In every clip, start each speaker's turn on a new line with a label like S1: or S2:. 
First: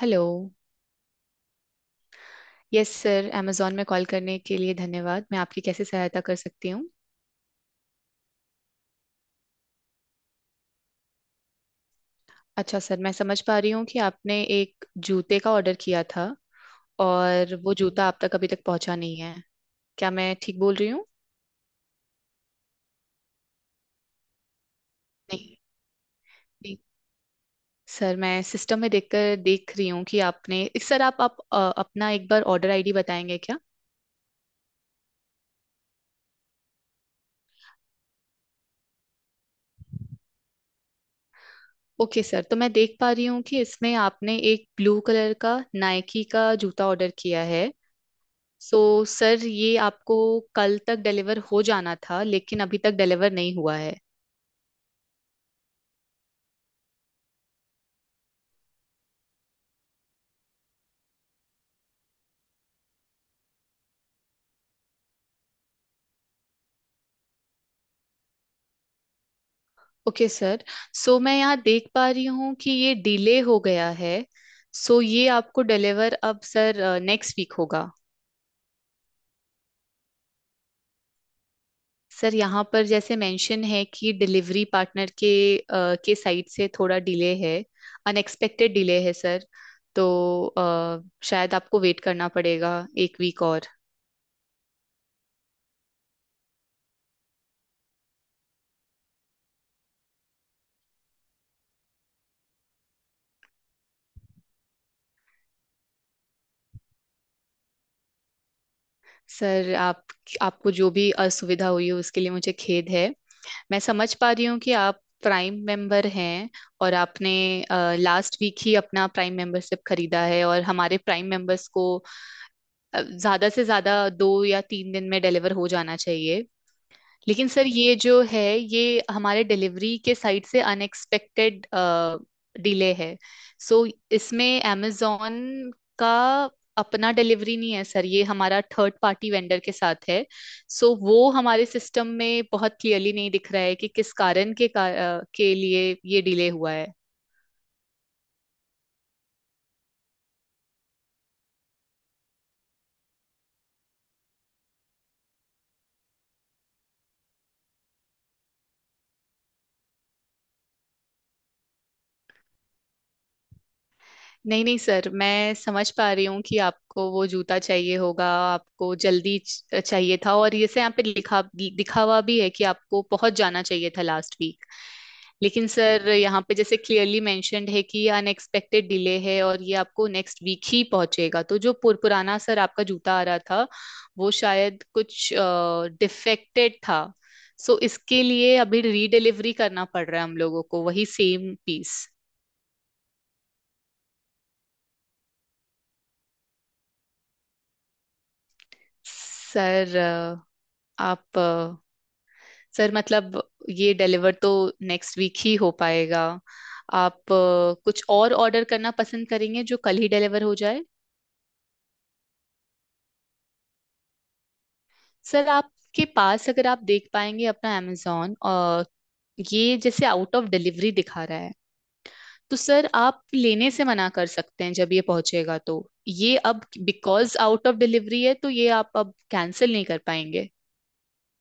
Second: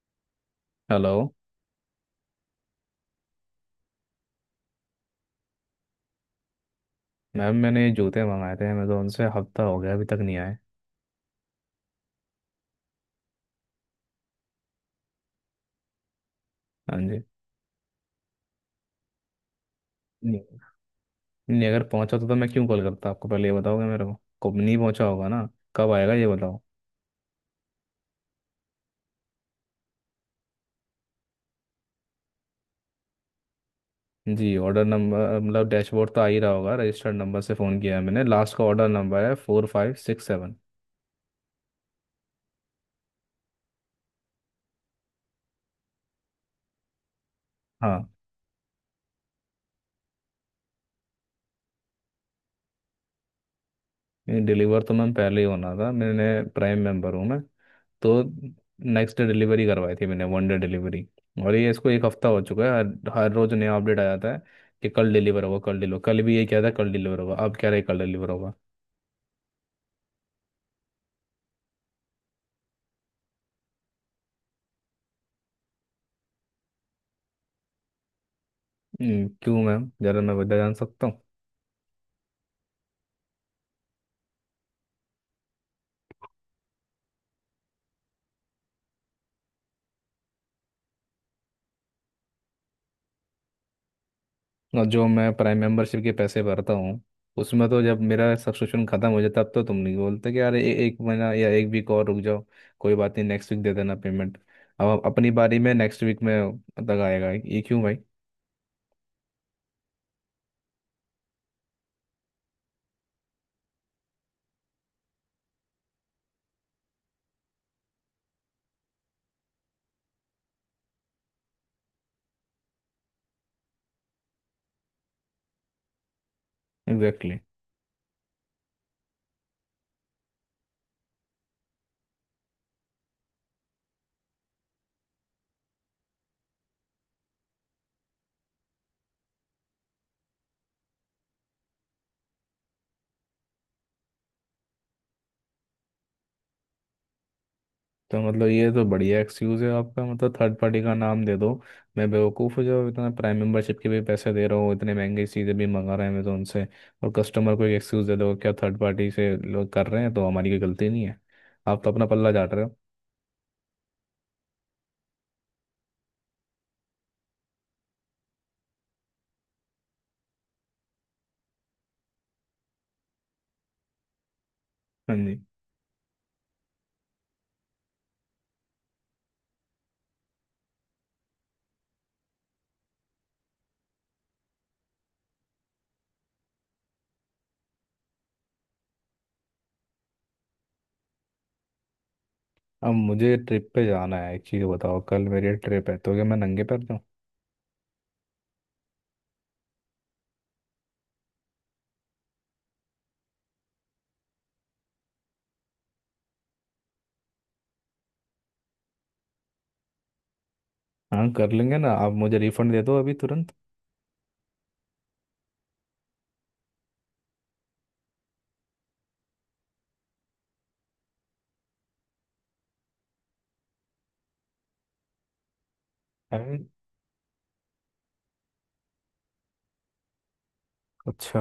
S1: Hello.
S2: Hello.
S1: Yes sir, Amazon में call करने के लिए धन्यवाद। मैं आपकी कैसे सहायता कर सकती हूँ।
S2: मैम, मैंने ये जूते मंगाए थे अमेजोन से, हफ्ता हो गया अभी तक नहीं आए।
S1: अच्छा सर, मैं समझ पा रही हूँ कि आपने एक जूते का ऑर्डर किया था
S2: हाँ जी।
S1: और वो जूता आप तक अभी तक पहुँचा नहीं है। क्या मैं
S2: नहीं।
S1: ठीक बोल रही हूँ।
S2: नहीं, अगर पहुंचा तो मैं क्यों कॉल करता आपको? पहले ये बताओगे मेरे को कब नहीं पहुंचा होगा ना।
S1: नहीं,
S2: कब आएगा ये बताओ।
S1: नहीं। सर मैं सिस्टम में देखकर देख रही हूँ कि आपने सर आप अपना एक बार ऑर्डर आईडी बताएंगे क्या।
S2: जी, ऑर्डर नंबर मतलब डैशबोर्ड तो आ ही रहा होगा, रजिस्टर्ड नंबर से फ़ोन किया है मैंने। लास्ट का ऑर्डर नंबर है 4567।
S1: ओके सर, तो मैं देख पा रही हूँ कि इसमें आपने एक ब्लू कलर का नाइकी का जूता ऑर्डर किया है।
S2: हाँ।
S1: सो सर, ये आपको कल तक डिलीवर हो जाना था लेकिन अभी तक डिलीवर नहीं हुआ है।
S2: डिलीवर तो मैम पहले ही होना था। मैंने प्राइम मेंबर हूँ मैं, तो नेक्स्ट डे डिलीवरी करवाई थी मैंने, वन डे डिलीवरी। और ये इसको एक हफ्ता हो चुका है, हर हर रोज नया अपडेट आ जाता है कि कल डिलीवर होगा, कल डिलीवर, कल भी ये क्या था, कल डिलीवर होगा, अब कह रहे कल डिलीवर होगा।
S1: ओके सर, सो मैं यहाँ देख पा रही हूँ कि ये डिले हो गया है। सो ये आपको डिलीवर अब सर नेक्स्ट वीक होगा।
S2: क्यों मैम, जरा मैं वजह जान सकता हूँ?
S1: सर यहाँ पर जैसे मेंशन है कि डिलीवरी पार्टनर के साइड से थोड़ा डिले है। अनएक्सपेक्टेड डिले है सर। तो अ, शायद आपको वेट करना पड़ेगा एक वीक और।
S2: और जो मैं प्राइम मेंबरशिप के पैसे भरता हूँ उसमें तो, जब मेरा सब्सक्रिप्शन खत्म हो जाता तब तो तुम नहीं बोलते कि अरे एक महीना या एक वीक और रुक जाओ, कोई बात नहीं, नेक्स्ट वीक दे देना पेमेंट। अब अपनी बारी में नेक्स्ट वीक में तक आएगा ये क्यों भाई?
S1: सर, आप आपको जो भी असुविधा हुई है उसके लिए मुझे खेद है। मैं समझ पा रही हूँ कि आप प्राइम मेंबर हैं और आपने लास्ट वीक ही अपना प्राइम मेंबरशिप खरीदा है, और हमारे प्राइम मेंबर्स को ज्यादा से ज्यादा 2 या 3 दिन में डिलीवर हो जाना चाहिए।
S2: एग्जैक्टली।
S1: लेकिन सर, ये जो है ये हमारे डिलीवरी के साइड से अनएक्सपेक्टेड डिले है। सो इसमें amazon का अपना डिलीवरी नहीं है सर, ये हमारा थर्ड पार्टी वेंडर के साथ है। सो वो हमारे सिस्टम में बहुत क्लियरली नहीं दिख रहा है कि किस कारण के लिए ये डिले हुआ है।
S2: तो मतलब ये तो बढ़िया एक्सक्यूज है आपका, मतलब थर्ड पार्टी का नाम दे दो। मैं बेवकूफ़ हूँ जो इतना प्राइम मेंबरशिप के भी पैसे दे रहा हूँ, इतने महंगी चीज़ें भी मंगा रहे हैं मैं तो उनसे, और कस्टमर को एक एक्सक्यूज़ दे दो क्या, थर्ड पार्टी से लोग कर रहे हैं तो हमारी कोई गलती नहीं है। आप तो अपना पल्ला झाड़ रहे हो।
S1: नहीं, नहीं सर, मैं समझ पा रही हूँ कि आपको वो जूता चाहिए होगा। आपको जल्दी चाहिए था, और ये से यहाँ पे लिखा दिखा हुआ भी है कि आपको पहुंच जाना चाहिए था लास्ट वीक।
S2: हाँ जी।
S1: लेकिन सर यहाँ पे जैसे क्लियरली मेंशन्ड है कि ये अनएक्सपेक्टेड डिले है और ये आपको नेक्स्ट वीक ही पहुंचेगा, तो जो पुराना सर आपका जूता आ रहा था वो शायद कुछ डिफेक्टेड था। सो इसके लिए अभी रीडिलीवरी करना पड़ रहा है हम लोगों को वही सेम पीस।
S2: अब मुझे ट्रिप पे जाना है, एक चीज़ बताओ, कल मेरी ट्रिप है, तो क्या मैं नंगे पैर जाऊँ?
S1: सर, आप अ, सर मतलब ये डिलीवर तो नेक्स्ट वीक ही हो पाएगा। आप कुछ और ऑर्डर करना पसंद करेंगे जो कल ही डिलीवर हो जाए।
S2: हाँ, कर लेंगे ना। आप मुझे रिफंड दे दो अभी तुरंत।
S1: सर आपके पास अगर आप देख पाएंगे अपना अमेजोन, और ये जैसे आउट ऑफ डिलीवरी दिखा रहा है तो सर आप लेने से मना कर सकते हैं जब ये पहुंचेगा तो। ये
S2: अरे।
S1: अब बिकॉज आउट ऑफ डिलीवरी है, तो ये आप अब कैंसिल नहीं कर पाएंगे।
S2: अच्छा,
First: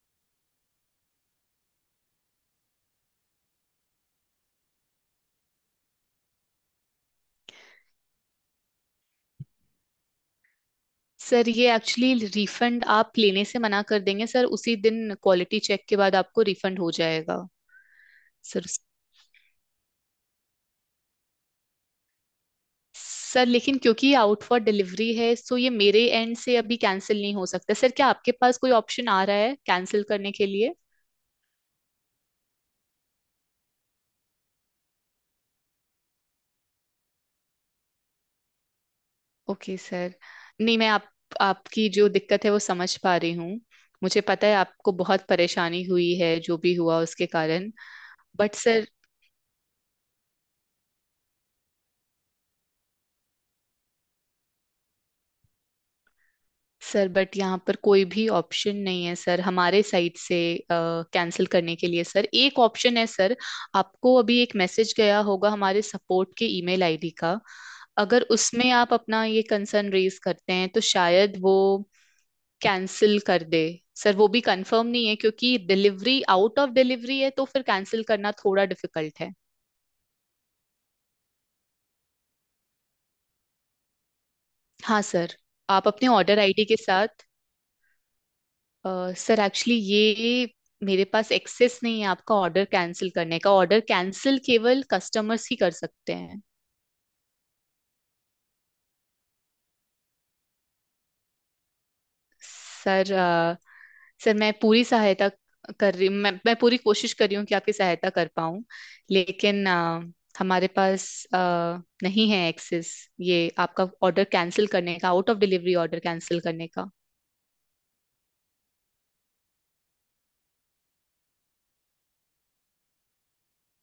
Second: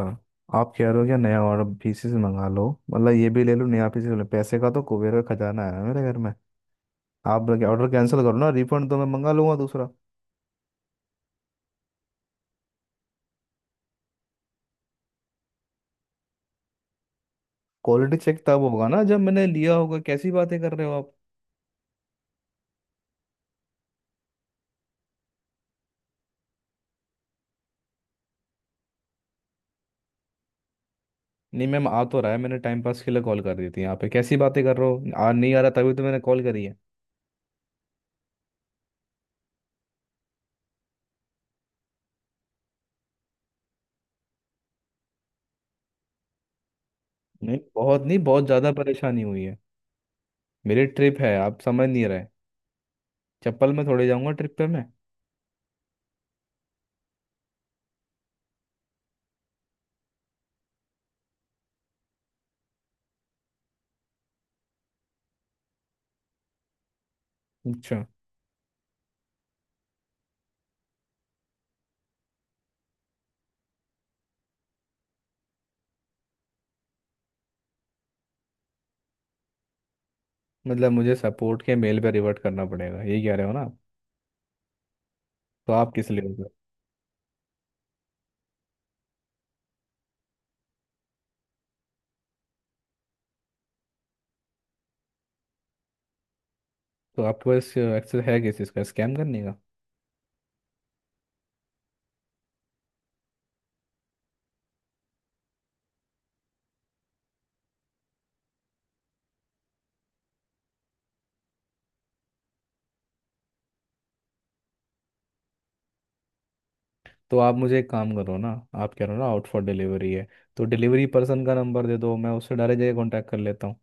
S2: आप कह रहे हो क्या नया और पीसीस मंगा लो, मतलब ये भी ले लो नया पीसीस ले लो, पैसे का तो कुबेर का खजाना है ना मेरे घर में। आप लगे ऑर्डर कैंसिल करो ना, रिफंड तो मैं मंगा लूंगा दूसरा।
S1: सर ये एक्चुअली रिफंड, आप लेने से मना कर देंगे सर उसी दिन, क्वालिटी चेक के बाद आपको रिफंड हो जाएगा।
S2: क्वालिटी चेक तब
S1: सर
S2: होगा ना जब मैंने लिया होगा, कैसी बातें कर रहे हो आप।
S1: सर लेकिन क्योंकि ये आउट फॉर डिलीवरी है सो ये मेरे एंड से अभी कैंसिल नहीं हो सकता सर। क्या आपके पास कोई ऑप्शन आ रहा है कैंसिल करने के लिए।
S2: नहीं मैम, आ तो रहा है, मैंने टाइम पास के लिए कॉल कर दी थी यहाँ पे? कैसी बातें कर रहे हो, आ नहीं आ रहा तभी तो मैंने कॉल करी है।
S1: ओके सर, नहीं मैं आप आपकी जो दिक्कत है वो समझ पा रही हूँ। मुझे पता है आपको बहुत परेशानी हुई है जो भी हुआ उसके
S2: नहीं
S1: कारण।
S2: बहुत नहीं, बहुत
S1: बट
S2: ज़्यादा
S1: सर।
S2: परेशानी हुई है। मेरी ट्रिप है, आप समझ नहीं रहे। चप्पल में थोड़े जाऊंगा ट्रिप पे मैं।
S1: सर बट यहाँ पर कोई भी ऑप्शन नहीं है सर हमारे साइड से कैंसिल करने के लिए। सर एक ऑप्शन है सर। आपको अभी एक मैसेज गया होगा हमारे सपोर्ट के ईमेल आईडी का।
S2: अच्छा।
S1: अगर उसमें आप अपना ये कंसर्न रेज करते हैं तो शायद वो कैंसिल कर दे। सर वो भी कंफर्म नहीं है क्योंकि डिलीवरी आउट ऑफ डिलीवरी है तो फिर कैंसिल करना थोड़ा डिफिकल्ट है।
S2: मतलब मुझे सपोर्ट के मेल पे रिवर्ट करना पड़ेगा ये कह रहे हो ना आप?
S1: हाँ सर,
S2: तो
S1: आप
S2: आप
S1: अपने
S2: किस लिए
S1: ऑर्डर
S2: हो?
S1: आईडी के साथ अ, सर एक्चुअली ये मेरे पास एक्सेस नहीं है आपका ऑर्डर कैंसिल करने का। ऑर्डर कैंसिल केवल कस्टमर्स ही कर सकते हैं।
S2: तो आपके पास एक्सेस है किस चीज़ का, स्कैम करने का?
S1: सर अ, सर, मैं पूरी सहायता कर रही हूँ, मैं पूरी कोशिश कर रही हूँ कि आपकी सहायता कर पाऊँ। लेकिन हमारे पास अ, नहीं है एक्सेस, ये आपका ऑर्डर कैंसिल करने का, out of delivery order cancel करने का।
S2: तो आप मुझे एक काम करो ना, आप कह रहे हो ना आउट फॉर डिलीवरी है, तो डिलीवरी पर्सन का नंबर दे दो, मैं उससे डायरेक्ट जगह कॉन्टैक्ट कर लेता हूँ।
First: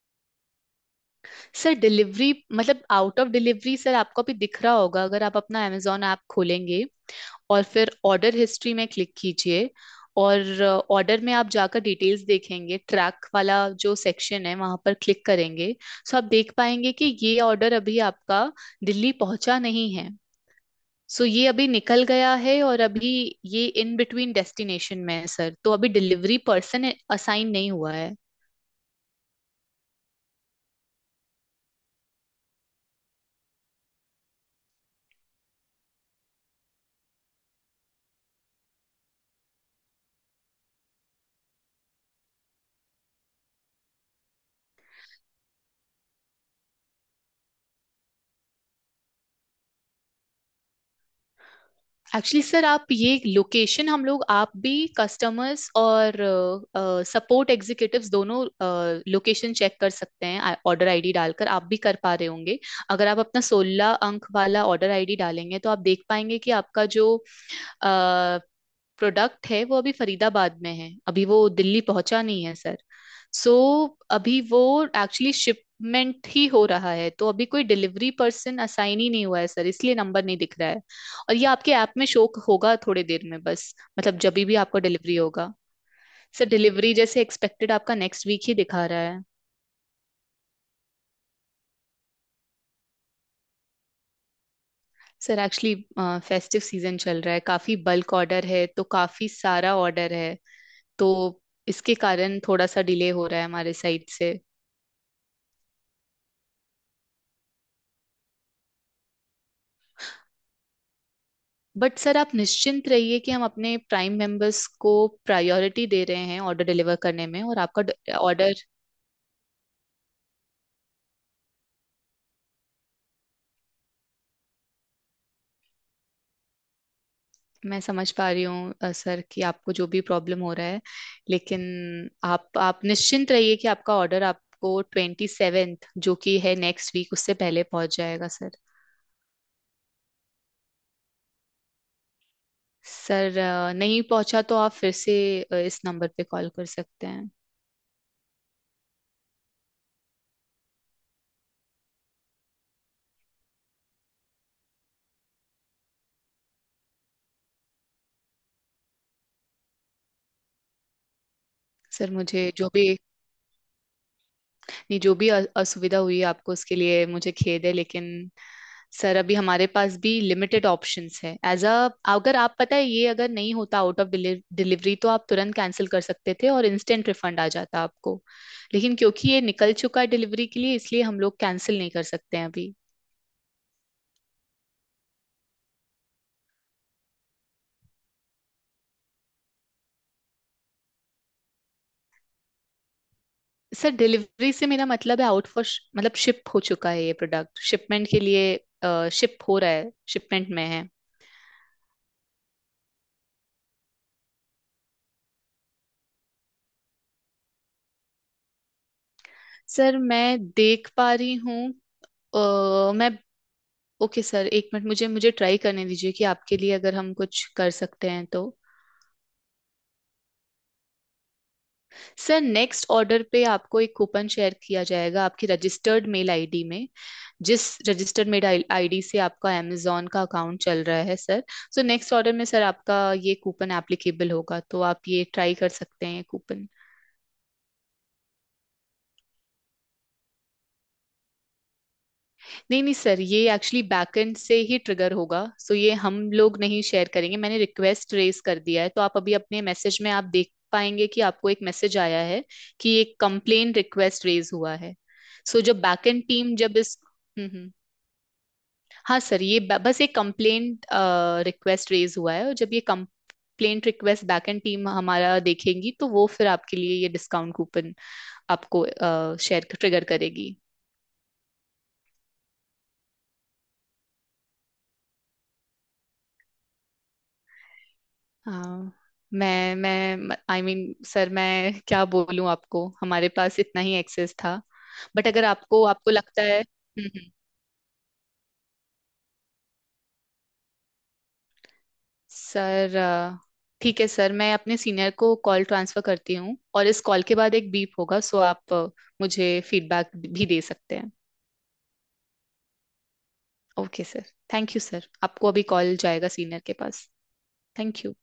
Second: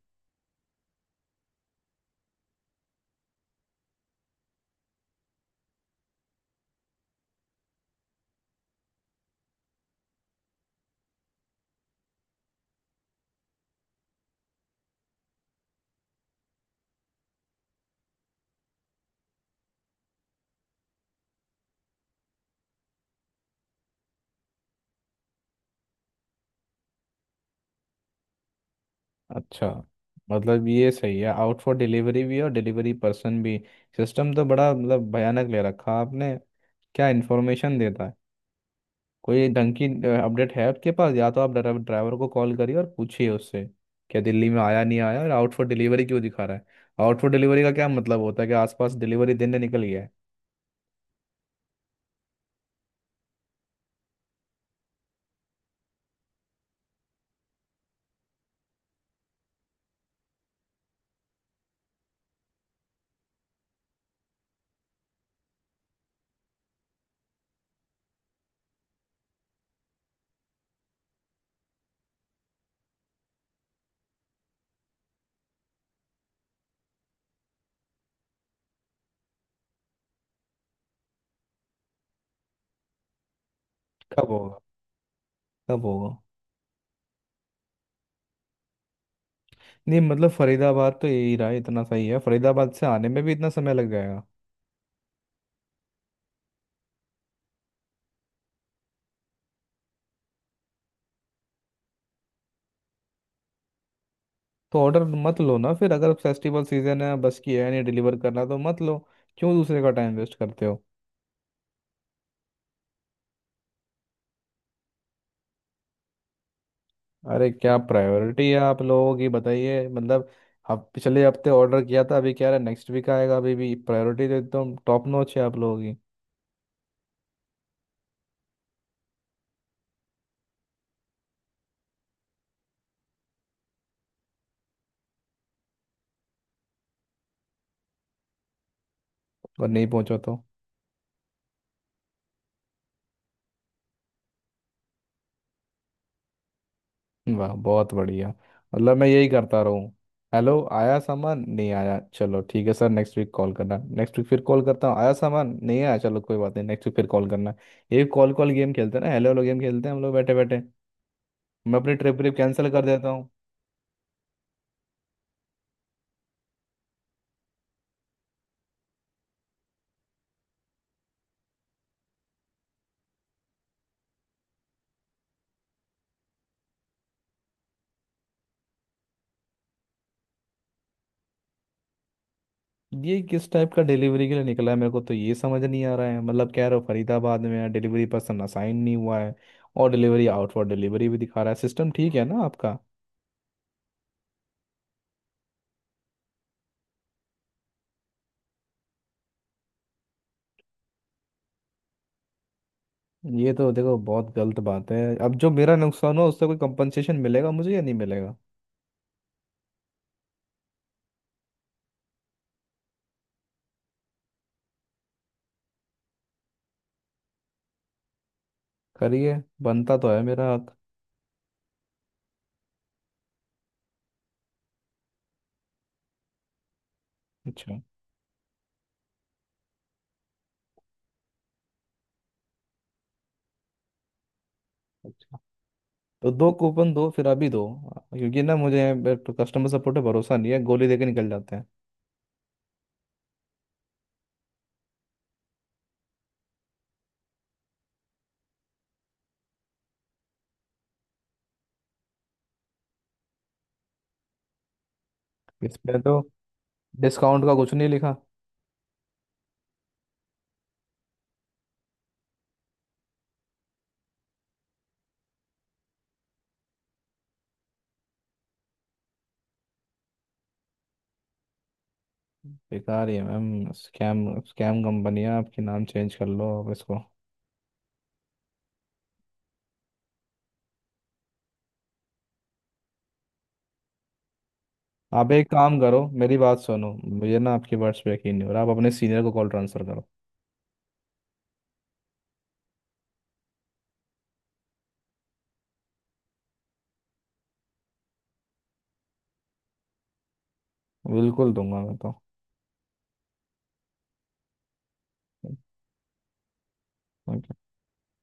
S1: सर डिलीवरी मतलब आउट ऑफ डिलीवरी, सर आपको अभी दिख रहा होगा अगर आप अपना amazon ऐप खोलेंगे, और फिर ऑर्डर हिस्ट्री में क्लिक कीजिए, और ऑर्डर में आप जाकर डिटेल्स देखेंगे, ट्रैक वाला जो सेक्शन है वहां पर क्लिक करेंगे। सो आप देख पाएंगे कि ये ऑर्डर अभी आपका दिल्ली पहुंचा नहीं है, सो ये अभी निकल गया है, और अभी ये इन बिटवीन डेस्टिनेशन में है सर, तो अभी डिलीवरी पर्सन असाइन नहीं हुआ है।
S2: अच्छा, मतलब ये सही है आउट फॉर डिलीवरी भी और डिलीवरी पर्सन भी। सिस्टम तो बड़ा मतलब भयानक ले रखा आपने। क्या इन्फॉर्मेशन देता है, कोई ढंग की अपडेट है आपके पास? या तो आप ड्राइवर को कॉल करिए और पूछिए उससे क्या दिल्ली में आया नहीं आया, और आउट फॉर डिलीवरी क्यों दिखा रहा है? आउट फॉर डिलीवरी का क्या मतलब होता है कि आसपास डिलीवरी दिन निकल गया है।
S1: एक्चुअली सर, आप ये लोकेशन हम लोग आप भी, कस्टमर्स और सपोर्ट एग्जीक्यूटिव्स दोनों, लोकेशन चेक कर सकते हैं ऑर्डर आईडी डालकर। आप भी कर पा रहे होंगे। अगर आप अपना 16 अंक वाला ऑर्डर आईडी डालेंगे तो आप देख पाएंगे कि आपका जो प्रोडक्ट है वो अभी फरीदाबाद में है, अभी वो दिल्ली पहुंचा नहीं है सर। सो अभी वो एक्चुअली शिपमेंट ही हो रहा है तो अभी कोई डिलीवरी पर्सन असाइन ही नहीं हुआ है सर, इसलिए नंबर नहीं दिख रहा है। और ये आपके ऐप में शो होगा थोड़ी देर में, बस मतलब
S2: कब
S1: जब भी
S2: होगा?
S1: आपको डिलीवरी होगा।
S2: कब होगा?
S1: सर डिलीवरी जैसे एक्सपेक्टेड आपका नेक्स्ट वीक ही दिखा रहा है।
S2: नहीं मतलब, फरीदाबाद तो यही रहा, इतना सही है, फरीदाबाद से आने में भी इतना समय लग जाएगा?
S1: सर एक्चुअली फेस्टिव सीजन चल रहा है, काफी बल्क ऑर्डर है, तो काफी सारा ऑर्डर है तो इसके कारण थोड़ा सा डिले हो रहा है हमारे साइड से।
S2: तो ऑर्डर मत लो ना फिर अगर फेस्टिवल सीजन है, बस की है नहीं डिलीवर करना तो मत लो। क्यों दूसरे का टाइम वेस्ट करते हो?
S1: बट सर आप निश्चिंत रहिए कि हम अपने प्राइम मेंबर्स को प्रायोरिटी दे रहे हैं ऑर्डर डिलीवर करने में,
S2: अरे
S1: और
S2: क्या
S1: आपका
S2: प्रायोरिटी
S1: ऑर्डर।
S2: है आप लोगों की, बताइए मतलब। हफ पिछले हफ्ते ऑर्डर किया था, अभी कह रहे नेक्स्ट वीक आएगा, अभी भी प्रायोरिटी तो एकदम टॉप नॉच है आप लोगों की।
S1: मैं समझ पा रही हूँ सर, कि आपको जो भी प्रॉब्लम हो रहा है लेकिन आप निश्चिंत रहिए कि आपका ऑर्डर आपको 27, जो कि है नेक्स्ट वीक, उससे पहले पहुंच जाएगा सर।
S2: और नहीं पहुंचा तो?
S1: सर, नहीं पहुंचा तो आप फिर से इस नंबर पे कॉल कर सकते हैं।
S2: वाह बहुत बढ़िया। मतलब मैं यही करता रहूँ, हेलो आया सामान नहीं आया, चलो ठीक है सर नेक्स्ट वीक कॉल करना, नेक्स्ट वीक फिर कॉल करता हूँ, आया सामान नहीं आया, चलो कोई बात नहीं नेक्स्ट वीक फिर कॉल करना। ये कॉल कॉल गेम खेलते हैं ना, हेलो हेलो गेम खेलते हैं हम लोग बैठे बैठे। मैं अपनी
S1: सर
S2: ट्रिप ट्रिप
S1: मुझे जो
S2: कैंसिल कर
S1: भी
S2: देता हूँ।
S1: नहीं, जो भी असुविधा हुई आपको उसके लिए मुझे खेद है लेकिन। सर अभी हमारे पास भी लिमिटेड ऑप्शंस है एज अ। अगर आप पता है ये अगर नहीं होता आउट ऑफ डिलीवरी, तो आप तुरंत कैंसिल कर सकते थे और इंस्टेंट रिफंड आ जाता आपको। लेकिन क्योंकि ये निकल चुका है डिलीवरी के लिए, इसलिए हम लोग कैंसिल नहीं कर सकते हैं अभी।
S2: ये किस टाइप का डिलीवरी के लिए निकला है, मेरे को तो ये समझ नहीं आ रहा है। मतलब कह रहे हो फरीदाबाद में है, डिलीवरी पर्सन असाइन नहीं हुआ है, और डिलीवरी आउट फॉर डिलीवरी भी दिखा रहा है, सिस्टम ठीक है ना आपका?
S1: सर डिलीवरी से मेरा मतलब है आउट फॉर, मतलब शिप हो चुका है, ये प्रोडक्ट शिपमेंट के लिए शिप हो रहा है, शिपमेंट में है।
S2: ये तो देखो बहुत गलत बात है। अब जो मेरा नुकसान हो उससे कोई कंपनसेशन मिलेगा मुझे या नहीं मिलेगा?
S1: सर मैं देख पा रही हूँ मैं ओके सर, एक मिनट मुझे मुझे ट्राई करने दीजिए कि आपके लिए अगर हम कुछ कर सकते हैं तो।
S2: करिए, बनता तो है मेरा हक।
S1: सर नेक्स्ट ऑर्डर पे आपको एक कूपन शेयर किया जाएगा आपकी रजिस्टर्ड मेल आईडी में। जिस
S2: अच्छा।
S1: रजिस्टर्ड मेल आईडी से आपका amazon का अकाउंट चल रहा है सर। सो नेक्स्ट ऑर्डर में सर आपका ये कूपन एप्लीकेबल होगा, तो आप ये
S2: अच्छा,
S1: ट्राई कर सकते हैं ये
S2: तो दो
S1: कूपन।
S2: कूपन दो फिर, अभी दो, क्योंकि ना मुझे कस्टमर सपोर्ट पे भरोसा नहीं है, गोली देके निकल जाते हैं।
S1: नहीं, नहीं सर, ये एक्चुअली बैकएंड से ही ट्रिगर होगा, सो ये हम लोग नहीं शेयर करेंगे। मैंने रिक्वेस्ट रेज कर दिया है, तो आप अभी अपने मैसेज में आप देख पाएंगे कि आपको एक मैसेज आया है कि एक कंप्लेन रिक्वेस्ट रेज हुआ है। सो जब
S2: इसमें तो
S1: बैकएंड टीम जब इस।
S2: डिस्काउंट
S1: हम्म,
S2: का
S1: हम्म।
S2: कुछ नहीं लिखा।
S1: हाँ सर ये बस एक कंप्लेंट रिक्वेस्ट रेज हुआ है, और जब ये कंप्लेंट रिक्वेस्ट बैकएंड टीम हमारा देखेगी तो वो फिर आपके लिए ये डिस्काउंट कूपन आपको शेयर ट्रिगर करेगी।
S2: बेकार ही है मैम, स्कैम स्कैम कंपनी है आपकी, नाम चेंज कर लो आप इसको।
S1: हाँ, मैं आई मीन सर, मैं क्या बोलूं आपको, हमारे पास इतना ही एक्सेस था। बट
S2: आप
S1: अगर
S2: एक काम
S1: आपको
S2: करो,
S1: आपको
S2: मेरी
S1: लगता
S2: बात
S1: है,
S2: सुनो,
S1: हम्म,
S2: मुझे ना आपकी वर्ड्स पे यकीन नहीं हो रहा, आप अपने सीनियर को कॉल ट्रांसफर करो।
S1: सर, ठीक है सर, मैं अपने सीनियर को कॉल ट्रांसफर करती हूँ, और इस कॉल के बाद एक बीप होगा, सो आप मुझे फीडबैक भी दे सकते हैं।
S2: बिल्कुल दूंगा मैं।
S1: Okay sir. Thank you sir, आपको अभी कॉल जाएगा सीनियर के पास।
S2: तो
S1: थैंक यू।